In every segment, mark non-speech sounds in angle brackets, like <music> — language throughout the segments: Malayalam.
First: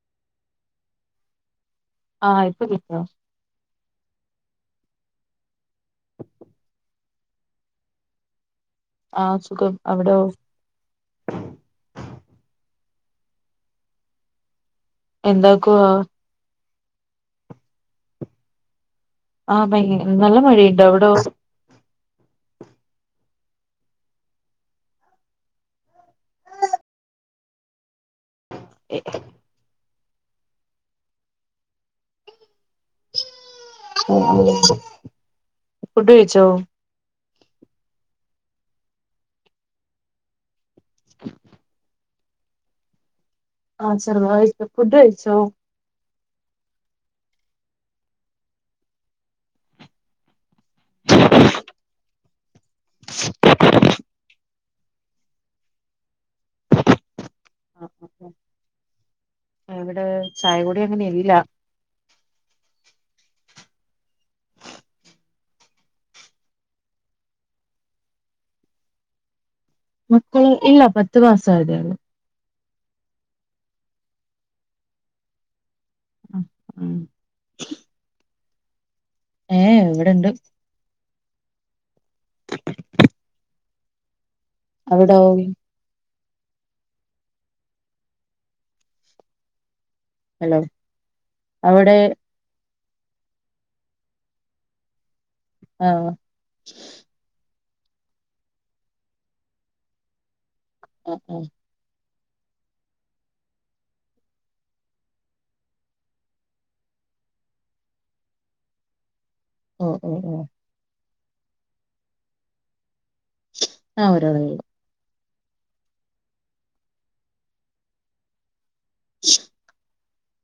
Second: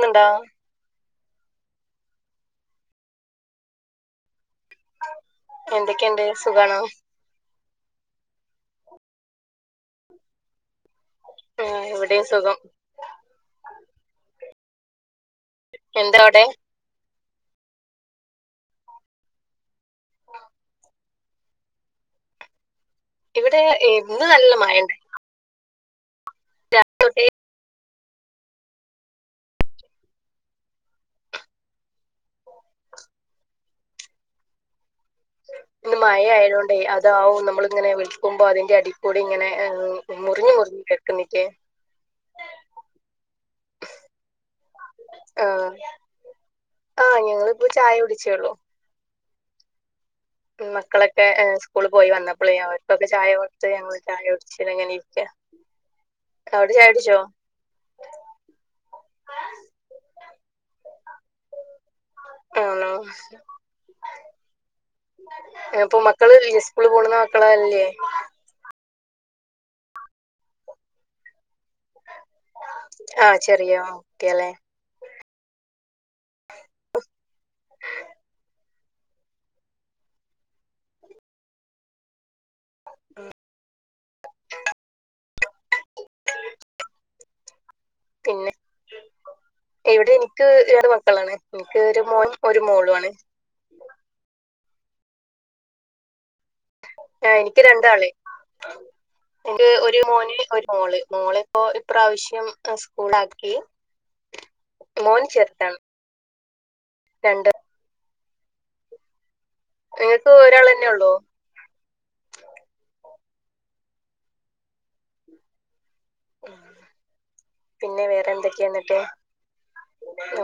ന്ന് ണ്ടോ ആഹ് ഇപ്പൊ കിട്ട എന്തൊക്കെണ്ട് സുഖാണോ ആഹ് സുഖം അവിടൊ ആ ഹ് ഇവിടെ സുഖം എന്താക്കുവാ എന്താ അവിടെ ആഹ് ഭയ നല്ല മഴയുണ്ട് അവിടൊ ഇവിടെ എഹ് ഇന്ന്നല്ല മഴ ണ്ട് <unintelligible> <unintelligible> ആഹ് ആഹ് ഇന്ന് മഴ ആയതുകൊണ്ടേ ഹസ് ഇതാവും നമ്മളിങ്ങനെ വിൽക്കുമ്പോ അതിന്റെ അടീക്കൂടി ഇങ്ങനെ ഏഹ് മുറിഞ്ഞ് മുറി എപ്പണീറ്റേ ആഹ് ചെറുതായിട്ട് ഫുഡ് കഴിച്ചോ ആഹ് ആഹ് ഞങ്ങളിപ്പോ ചായ കുടിച്ചേള്ളൂ മക്കളൊക്കെ ഏഹ് സ്കൂളി പോയി വന്നപ്പളേ അവർക്കൊക്കെ ചായ കൊട്ത്ത് ഞങ്ങള് ചായ കുടിച്ചങ്ങനെ ഇരിക്ക അവിടെ ചായുടിച്ചോ ആഹ് ആഹ് ആഹ് ആഹ് ഇവിടെ ചായകുടി അങ്ങനെ ഇല്ല ആണോ പ്പൊ മക്കള് ല്ലേ സ്കൂള് പോണുന്ന മക്കളല്ലേ മക്കള് ഇല്ല പത്ത് മാസായാതെ ഉളളൂ ആഹ് ചെറിയോ ഒക്കെ അല്ലേ ഉം ഉം ഏഹ് എവിട്ണ്ട് <unintelligible> അവിടോ പിന്നെ ഇവിടെ എനിക്ക് ഹലോ <unintelligible> മക്കളാണ് എനിക്ക് അവിടെ ഒരു മോൻ ഒരു മോളുവാണ് ആഹ് ആഹ് എനിക്ക് രണ്ടാള് എക്ക് ഒരു മോന് ഒരു മോള് ആഹ് ആഹ് മോളിപ്പോ പ്രാവശ്യം ആഹ് സ്കൂളാക്കി മോൻ ചെർതാണ് രണ്ട് ഓഹ് ഓഹ് നിങ്ങൾക്ക് ഓഹ് ഒരാളന്നേയുള്ളൂ ആഹ് ഒരാളൊള്ളൂ ഉം പിന്നെ വേറെ എന്തൊക്കെയാന്നിട്ട്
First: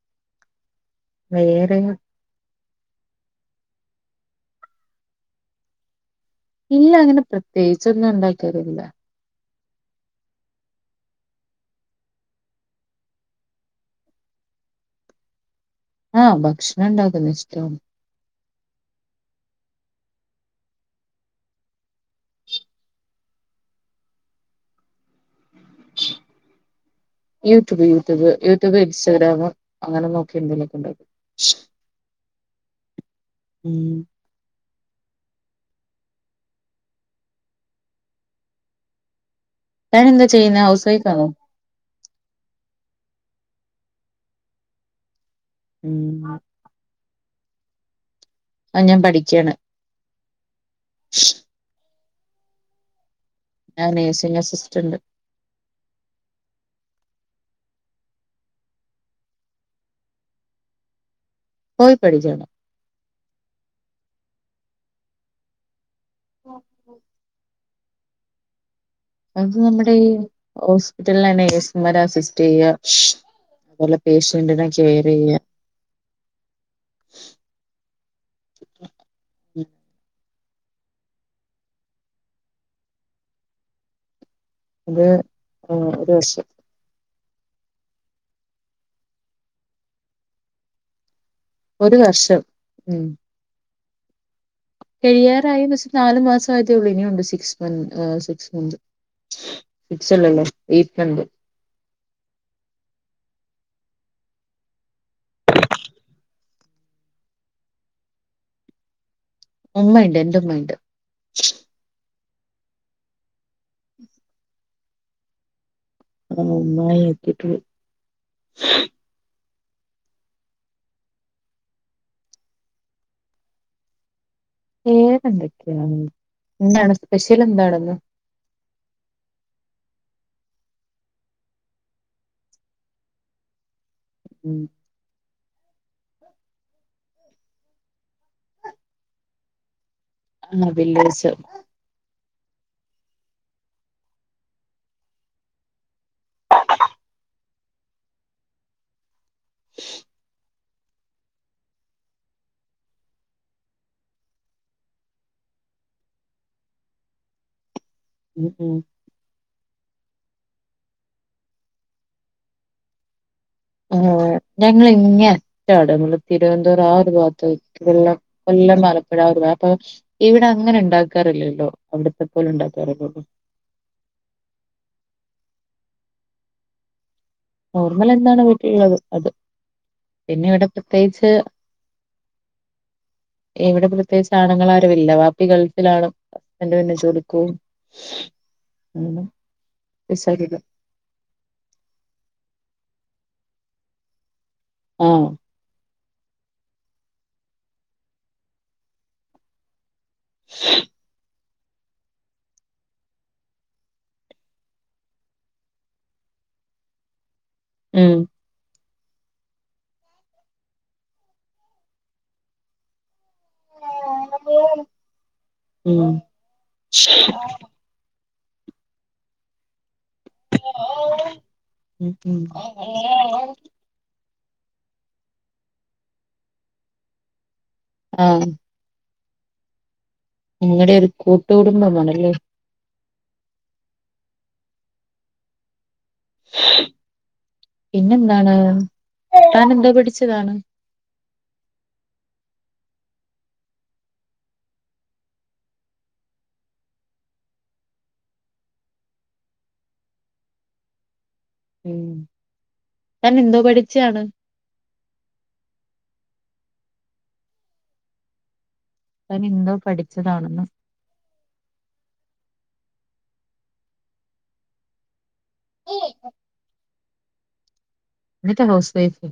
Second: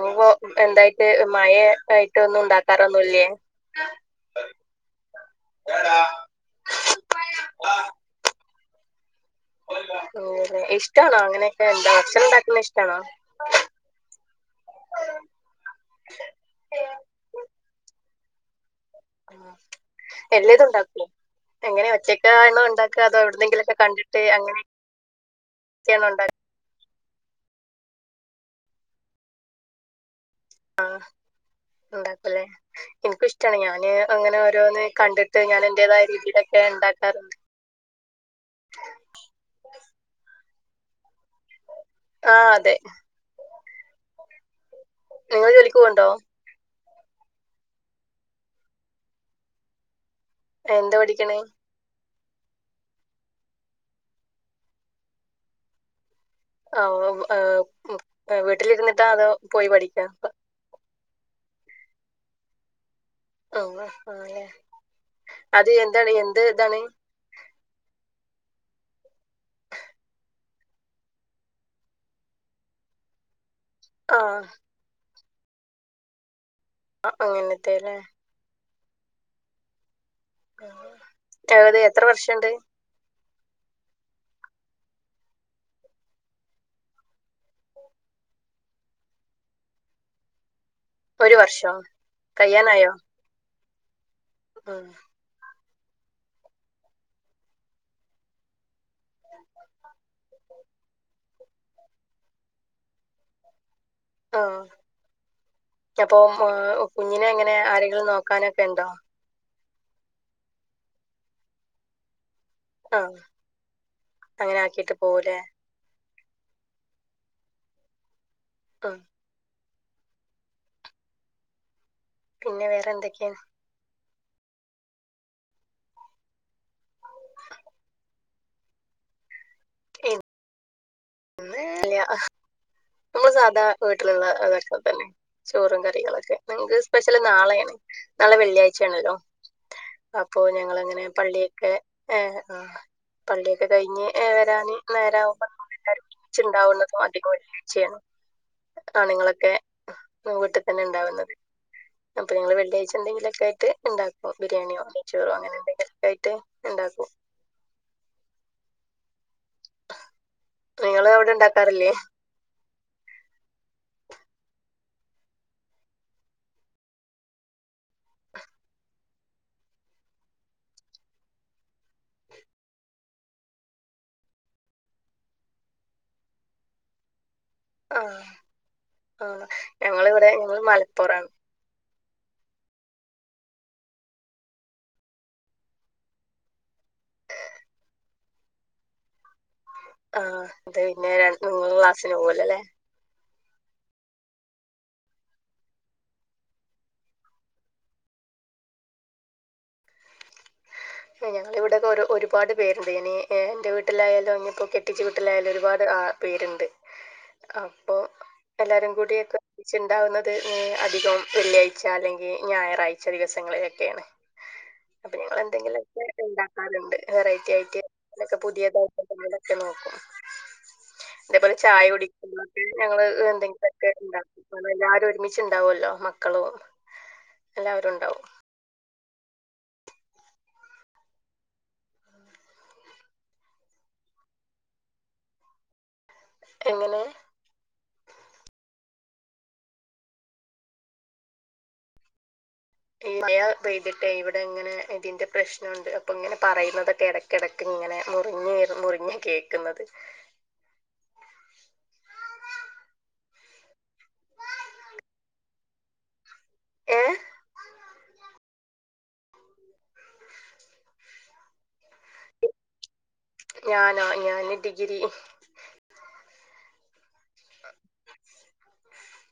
നിപ്പോ എന്തായിട്ട് മയ വേറെ <unintelligible> ട്ടൊന്നും ഉണ്ടാക്കാറൊന്നുവില്ലേ <unintelligible> ഇല്ല അങ്ങനെ പ്രത്യേകിച്ചൊന്നും ഉണ്ടാക്കാറില്ല ഓഹ് ഇഷ്ടാണോ അങ്ങനെയൊക്കെ എന്താ വെച്ചുണ്ടാക്കണ ഇഷ്ടാണോ ആഹ് ഭക്ഷണം ഉണ്ടാക്കുന്ന ഇഷ്ടാണ് ആഹ് എല്ലാതും ഉണ്ടാക്കും എങ്ങനെ ഒച്ചക്കാണോ ഉണ്ടാക്കുക അതോ എവിടെന്നെങ്കിലൊക്കെ കണ്ടിട്ട് അങ്ങനെ ച്ചയാണോ ഉണ്ടാ യൂട്യൂബ് യൂട്യൂബ് യൂട്യൂബ് ഇൻസ്റ്റാഗ്രാമ് അങ്ങനെ നോക്കി എന്തേലുമൊക്കെ ഉണ്ടാക്കും ഉണ്ടാക്കുംല്ലേ എനിക്കുഷ്ടാണ് ഞാന് അങ്ങനെ ഓരോന്ന് കണ്ടി ട്ട് ഞാനെന്റെതായ രീതിലൊക്കെ ഇണ്ടാക്കാറുണ്ട് താനെന്താ ചെയ്യുന്നേ ഹൗസ് വൈഫാണോ ആഹ് അതെ നിങ്ങള് ജോലിക്ക് പോണുണ്ടോ ഉം ആഹ് ഞാൻ പഠിക്കാണ് എന്താ പഠിക്കണേ ഞാൻ നേഴ്സിംഗ് അസിസ്റ്റന്റ് ആഹ് ആഹ് വീട്ടിലിരുന്നിട്ടാ അതോ പോയി പഠിക്കാ <unintelligible> പോയി പഠിക്കാണ് ആഹ് ആല്ലെ അത് എന്താണ് എന്ത് ഇതാണ് അത് നമ്മുടെ ഈ ഹോസ്പിറ്റലിലാണെ നഴ്സുമാരെ അസിസ്റ്റ് ചെയ്യുക അതുപോലെ ആഹ് പേഷ്യന്റിനെ കെയറ് ചെയ്യുക ആഹ് അങ്ങനത്തെല്ലേ അത് എത്ര വർഷംണ്ട് അത് ഒരു വശം ഒരു വർഷം ഒരു വർഷം കയ്യാനായോ ഉം കഴിയാറായന്ന് വെച്ചാൽ നാലല് മാസം ആതേ ഉള്ളൂ ഇനിയുണ്ട് സിക്സ്ന്ത് സി മന്ത് സിക്സല്ലല്ലേത്ണ്ട് ആഹ് അപ്പൊ കുഞ്ഞിനെ എങ്ങനെ ആരെങ്കിലും നോക്കാനൊക്കെ ഉണ്ടോ ഉമ്മ ഉണ്ട് എന്റെ ഉമ്മ ഉുണ്ട് ആഹ് അങ്ങനെ ആക്കിട്ട് പോലെ ആഹ് ഒന്നായി എത്തീട്ടൊള്ളു. ഉം പിന്നെ വേറെ എന്തൊക്കെയാ. വേറെ എന്തൊക്കെയാ എന്താണ് സ്പെഷ്യല് എന്താണ്ന്ന്. ഉം. ല്ല്യാഹ് നമ്മള് സാധാ വീട്ടില്ള്ള ഉം അതൊക്കെ തന്നെ. ചോറും കറികളൊക്കെ നങ്ങക്ക് സ്പെഷ്യല് നാളേണ് നാളെ വെള്ളിയാഴ്ചാണല്ലോ. അപ്പൊ ആ ഞങ്ങളങ്ങനെ വെള്ളിയാഴ്ച പള്ളിയൊക്കെ ഏഹ് ആഹ്. പള്ളിയൊക്കെ കഴിഞ്ഞ് ഏഹ് വരാന് നേരകുമ്പോ നമ്മളെല്ലാരും ഒരുമിച്ചുണ്ടാവുന്നതും അധികൊല്ലേ. ആണ് നിങ്ങളൊക്കെ വീട്ടിൽ തന്നെ ഉണ്ടാവുന്നത് അപ്പൊ നിങ്ങള് വെള്ളിയാഴ്ച എന്തെിലൊക്കെയിട്ട് ഉണ്ടാക്കോ ബിരിയാണിയോ മച്ചൂറോ അങ്ങനെ എന്തെങ്കിലൊക്കെയിട്ട് ഉണ്ടാക്കും ഉം ഉം. നിങ്ങള് അവിടെ ണ്ടാക്കാറില്ലേ. ആഹ് ഞങ്ങളിങ്ങെ അറ്റാടാങ്ങള് തിരുവനന്തപുരം ആഹ് ഒരു ഭാത്താ വെക്കതെല്ലാം. കൊല്ലം മലപ്പുഴ ആഹ് ഒരു വാത്തോ. ഇവിടെ അങ്ങനെ ഉണ്ടാക്കാറില്ലല്ലോ അവിടത്തെ പോലെ ഉണ്ടാക്കാറില്ലല്ലോ. ആഹ് നോർമലെന്താണ് വീട്ടിലുള്ളത് അത് ആഹ് ഞങ്ങളിവിടെ പിന്നെ ഞങ്ങള് ഇവിടെ മലപ്പുറാണ് പ്രത്യേകിച്ച്. എവിടെ പ്രത്യേകിച്ച് ആണ്ങ്ങളാരുവില്ല വാപ്പി ഗൾഫിലാണ്. ന്റ് പിന്നെ ജോലിക്കോവും ഉം. ആഹ് ത് കയിഞ്ഞാ ര ഇങ്ങള് ക്ലാസ്സിന് പോവോലൊല്ലേ. ആഹ്. <inaudible> ഞങ്ങളിവിടെയക്കെ ഒരു ഒരുപാട് പേരുണ്ട് എനി എൻ്റെ വീട്ടിലായാലും ങ്ങിപ്പൊ കെട്ടിച്ച വീട്ടിലായാലും ഒരുപാട് ആ <inaudible> ആഹ് ഉം. എല്ലാരും കൂടിയൊക്കെ ച്ചുണ്ടാകുന്നത് ഹ് അധികം വെള്ളിയാഴ്ച അല്ലെങ്കി ഞായറാഴ് ച്ച ദിവസങ്ങളിലൊക്കേണ് അപ്പൊ ഞങ്ങളെന്തെങ്കിലൊ ക്കെ ഉം ണ്ടാക്കാറ്ണ്ട് വെറൈറ്റി ആയിറ്റ് അങ്ങനൊക്കെ പുതിയതായിട്ട് എന്തേലൊക്കെ നോക്കും. അതേപോലെ ചായ ഉം ഉം കുടിക്കുമ്പളൊക്കെ ഞങ്ങള് എന്തെങ്കിലൊക്കെണ്ടാക്കും. പ്പ നമ്മളെല്ലാരും ഒരുമിച്ച്ണ്ടാവൊല്ലോ മക്കളും എല്ലാരും. ആഹ്. നിങ്ങടെ ഒരു കൂട്ടു കുടുംബമാണല്ലേ. എങ്ങനെ. പിന്നെന്താണ് താനെന്തോ പഠിച്ചതാണ്. ഈ മയ പെയ്തിട്ടേ ഇവിടെ ഇങ്ങനെ ഇതിന്റെ പ്രശ്നൊണ്ട് അപ്പൊ ഇങ്ങനെ പറയുന്നതൊക്കെ എടക്ക്‌. കെടക്കിങ്ങനെ മുറിഞ്ഞ് മുറിഞ്ഞാ കേക്കുന്നത്. ഉം താനെന്തോ പഠിച്ചാണ്. <inaudible> ഏഹ്. താനെന്തോ പഠിച്ചതാണെന്ന്. ഞാനോ ഞാന് ഡിഗിരി. <inaudible> ന്ന്ട്ടാ house wife.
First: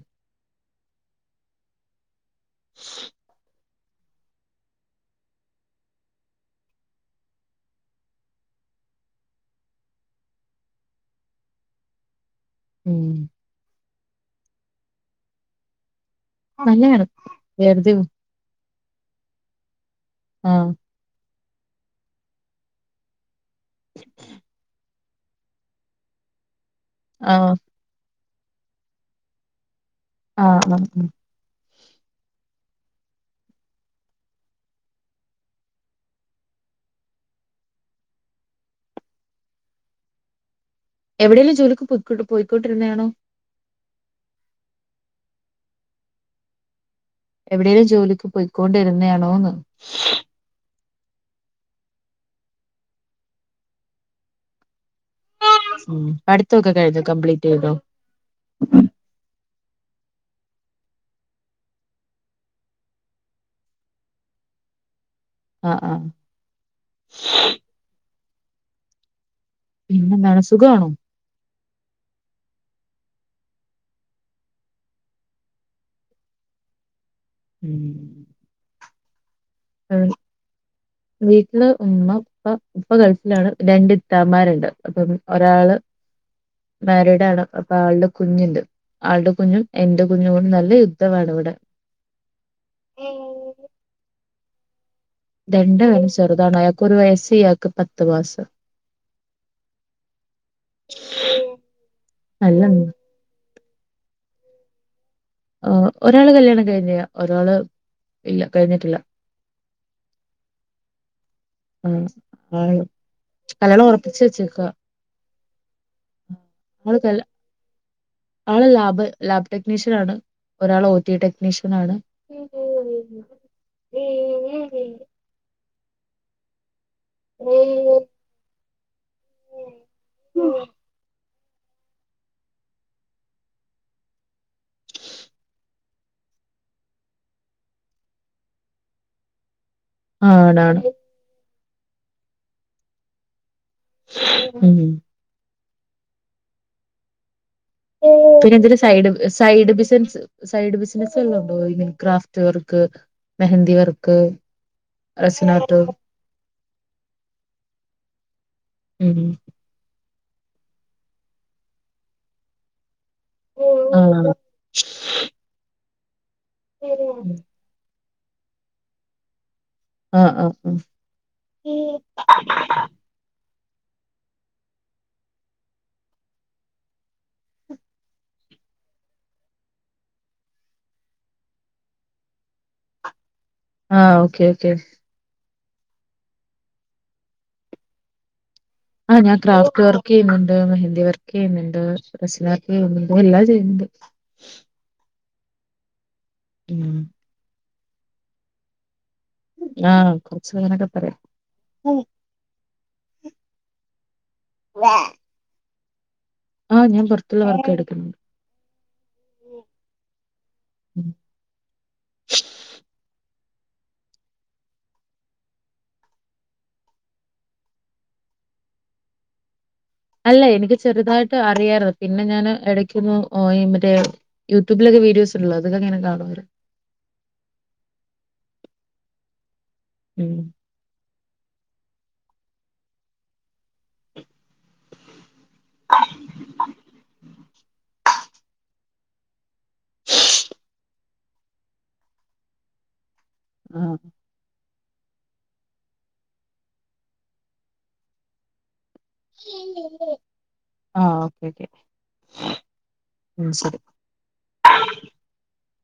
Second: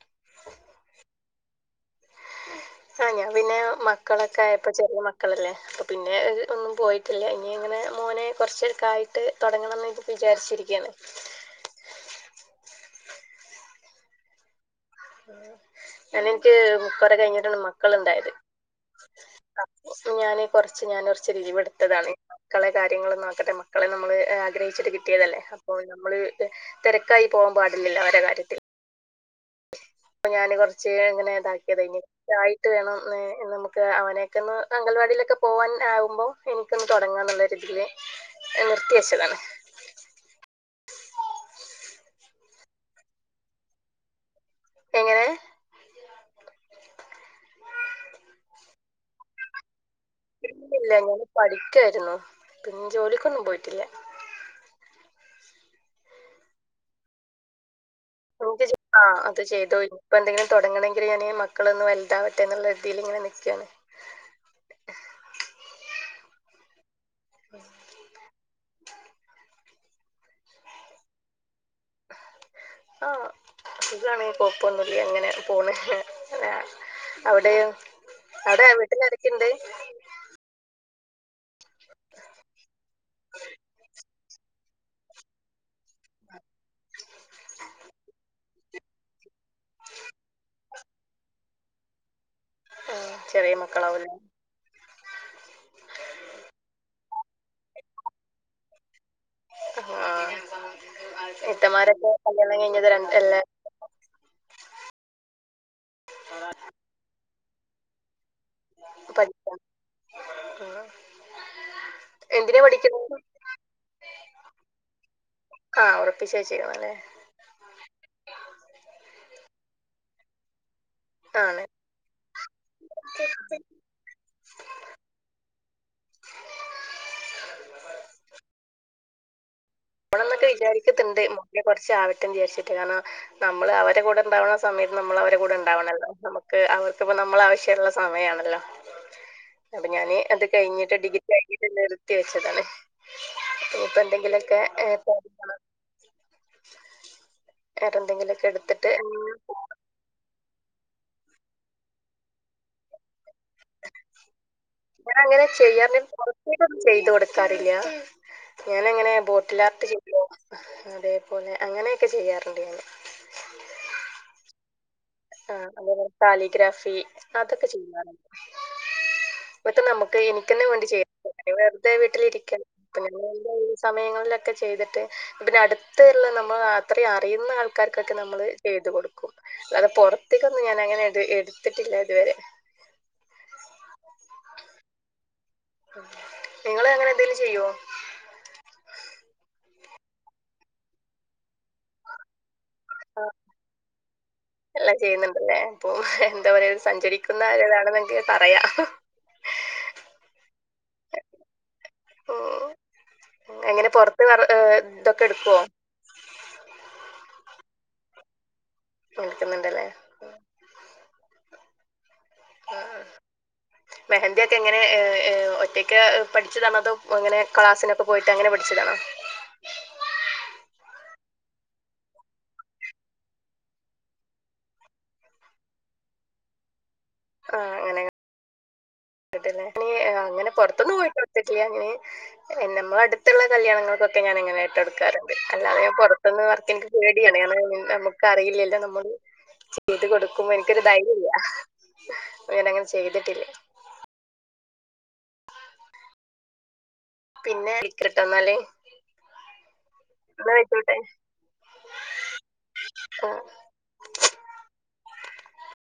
ആഹ് ഞാം പിന്നെ മക്കളൊക്കെ ആയപ്പോ ചെറിയ മക്കളല്ലേ. അപ്പ പിന്നെ ഒന്നും പോയിട്ടില്ലേ ഇനി അങ്ങനെ മോനെ കൊറച്ചൊക്കായിട്ട് തൊടങ്ങണം ന്ന് വിചാരിച്ചിരിക്ക്യാണ്. ഉം. ഞാനെനിക്ക് നല്ലയാണ് കൊറെ കഴിഞ്ഞിട്ടാണ് വെറുതെ മക്കള് ണ്ടായത്. ഞാന് ആഹ് കൊറച്ച് ഞാകൊറച്ച് ലീവെടുത്തതാണ്. മക്കളെ കാര്യങ്ങള് നോക്കട്ടെ മക്കളെ നമ്മള് ആഗ്രഹിച്ചിട്ട് കിട്ടിയതല്ലേ അപ്പോ നമ്മള് ത് തെരക്കായി ആഹ് പോവാം പാടില്ലല്ലോ അവരെ കാര്യത്തില്. അപ്പൊ ഞാന് ആഹ് ആഹ് റച്ച് ഉം ഇങ്ങനെ ഇതാക്കിയതയ്ന് ആയിട്ട് വേണം നമുക്ക് അവനൊക്കെ ഒന്ന് അംഗൽവാടിയിലൊക്കെ പോവാനാകുമ്പോ എനിക്കൊന്ന് തുടങ്ങാ എന്നുള്ളരിതിൽ നിർത്തിവച്ചതാണ് എവിടെയങ്കിലും ജോലിക്ക് പോ പോയിക്കൊണ്ടിരുന്നതണൊ എങ്ങനെ എവിടെേലും ജോലിക്ക് പോയിക്കൊണ്ടിരുന്നതാണോന്ന് ഇല്ലില്ല ഞാന് പഠിക്കേര്ന്നു പിന്നെ ജോലിക്കൊന്നും പോയിട്ടില്ല. ഉമ് പടിത്തൊക്കെ കയിഞ്ഞോ കംപ്ലീറ്റ് യ്തോ എനിക്ക് ആ അത് ചെയ്തോ ഇനിപ്പോ ന്തെങ്കിലും തുടങ്ങണമെങ്കിൽ ഞാന്ൻ മക്കളൊന്നന്ന് വലുതാവട്ടെ എന്നുള്ള രീതിയിൽ ഇങ്ങനെ നിൽക്കുവാണ്. ആഹ് ആഹ് പിന്നെന്താണ് സുഖാണോ ആഹ് സുഖാണ് കൊയപ്പൊന്നുമില്ല അങ്ങനെ പോന്‌ ആഹ് അവിടെ അവിടെ വീട്ടിലാരൊക്കെയുണ്ട് മ് വീട്ടില് ഉമ്മ ഇപ്പ ഇപ്പ ഗൾഫിലാണ് രണ്ടിത്താമാരുണ്ട് അപ്പം ഒരാള് മാരീഡ് ആണ് അപ്പൊ ആളുടെ കുഞ്ഞുണ്ട് ആളുടെ കുഞ്ഞും എന്റെ കുഞ്ഞു കൊണ്ട് നല്ല യുദ്ധണ വിടെ ആഹ് ചെറിയ മക്കളാവും ലെ രണ്ടു പെരും ചെറുതാണ് അയാക്ക് ഒരു വയസ് ഇയാൾക്ക് പത്ത് മാസം ആഹ് ഇത്തമാരൊക്കെ കല്യാണം നല്ല കഴിഞ്ഞത് രണ്ട ല്ലാ ആഹ് ഒരാള് കല്യാണം കഴിഞ്ഞ ഒരാള് ഇല്ല കഴിഞ്ഞിട്ടില്ല. പഠിക്ക ആഹ് മ് ആഹ് ആ കല്യാണം ഉറപ്പി വെചെക്കാ ആഹ് ഉറപ്പിച്ചേ ചെയ്യും അല്ലേ ആള് കല് ആള് ലാബ് ലാബ് ടെക്നീഷ്യനാണ് ഒരാൾ ഓ ടി ആണ് ടെക്നീഷ്യനാണ്. <inaudible> ണം ന്നൊക്കെ വിചാരിക്കത്തിണ്ട് മോന് കൊറച്ചവട്ടെന്ന് വിചാരിച്ചിട്ട് കാരണം നമ്മള് അവരെ കൂടെ ഉണ്ടാവുന്ന സമയത്ത് നമ്മൾ അവരെടെ കൂടെ ഉണ്ടാവണല്ലോ നമുക്ക് അവർക്ക്പ്പ നമ്മൾ ആവശ്യമുള്ള സ സമയയാണല്ലോ അപ്പൊ ഞാന് അത് ആണാണ് കഴിഞ്ഞിട്ട് ഡിഗ്രി കഴിഞ്ഞിട്ട് നിർത്തി വെച്ചതാണ് ഇപ്പൊ എന്തെങ്കിലൊക്കെ ഉം <unintelligible> പിന്നെ ഇതി side side business side business എല്ലാം ഉണ്ടോ ഇനെ ക്രാഫ്റ്റ് വർക്ക് മെഹന്തി വർക്ക് ഞാൻ അങ്ങനെ റസിനാട്ട് ചെയ്യാറ പൊറത്തേക്കോന്നും ചെയ്ത് കൊടുക്കാറില്ല. ഞാന എങ്ങനെ ഉം ബോട്ടിലാട്ട ചെയ്യോ അതേപോലെ അങ്ങനെയൊക്കെ ചെയ്യാറുണ്ട് ഞൻ ആഹ് ആ്ഹ് അതേപോലെ കാലിഗ്രാഫി അതൊക്കെ ചെയ്യാറുണ്ട്. ഇറ്റം നമുക്ക് ആഹ് ആഹ് എനിക്ക തന്നെ ആഹ് വേണ്ടി ചെയ വെറുതെ വീട്ടിലിരിക്കാൻ സമയങ്ങളിലൊക്കെ ചെയ്തിട്ട് പിന്നെ അടുത്ത എല്ലാം നമ്മൾ അത്രയും അറിയുന്ന ആൾക്കാർക്കൊക്കെ നമ്മള് ചെയ്തു കൊടുക്കും അത് പൊറത്തേക്കൊന്നും ഞാന അങ്ങനെ ത് എടുത്തിട്ടില്ല ഇതുവരെ ആഹ് ഓക്കെ ഓക്കെ നിങ്ങള് അങ്ങനെ ന്തേലും ചെയ്യോ ആഹ് ഞാൻ ക്രാഫ്റ്റ് വർക്ക് യ്യുന്നുണ്ട് മെഹന്ദി വർക്ക് ചെയ്യുന്നുണ്ട് ഉം എല്ലാം ചെയ്യുന്നുണ്ട് എല്ലാം ചെയ്യുന്നുണ്ടല്ലേ അപ്പൊ എന്താ പറയാ ഉം സഞ്ചരിക്കുന്ന ഒരു ഇതാണന്നൊക്കെ പറയാം ആഹ് കൊറച്ചു <unintelligible> നൊക്കെ പറയാ ഉം എങ്ങനെ പൊറത്ത് വേറെ തൊക്കെ എടുക്കുവോ ആഹ് ഞാൻ പൊറത്തുള്ള വർക്ക് എടുക്കുന്നുണ്ട് എടുക്കുന്നുണ്ടല്ലേ <inaudible> മെഹന്ദിയൊക്കെ എങ്ങനെ ഏഹ് ഏഹ് ഒറ്റയ്ക്ക് പഠിച്ചതാണോ അതോ എങ്ങനെ ക്ലാസിനൊക്കെ പോയിട്ട് അങ്ങനെ പഠിച്ചതാണോ. അല്ല എനിക്ക് ചെറുതായിട്ട് അറിയാരുന്നു പിന്നെ ഞാന് ഇടയ്ക്കുന്നു ഓയി മറ്റേ യൂട്യൂബിലൊക്കെ വീഡിയോസ് ഉള്ളെ അതിങ്ങനെ കാണു ആഹ് അങ്ങനെ ഇട്ടിട്ടിണ്ട് എനി ഏഹ് ഉം അങ്ങനെ പൊറത്തൊന്നും പോയിട്ട് ഇട്ടിട്ടില്ല അങ്ങനെ നമ്മളെ അടുത്തുള്ള കല്യാണങ്ങൾക്കൊക്കെ ഞാനങ്ങനെയിട്ട് കൊടുക്കാറണ്ട് അല്ലാതെ ഞാൻ പൊറത്തിന്ന് വർക്ക് പേടിയാണ് <unintelligible> നമുക്ക് അറിയില്ലല്ലോ നമ്മള് ചെയ്ത് കൊടുക്കുമ്പോ എനിക്കൊരു ധൈര്യം ഇല്ല അങ്ങനെ ചെയ്തിട്ടില്ലേ ആഹ് പിന്നെ ഇത്ര തന്നാല് ആഹ് എന്നാ ആയിക്കോട്ടെ ആ ഓക്കെ ആഹ് ഓക്കെ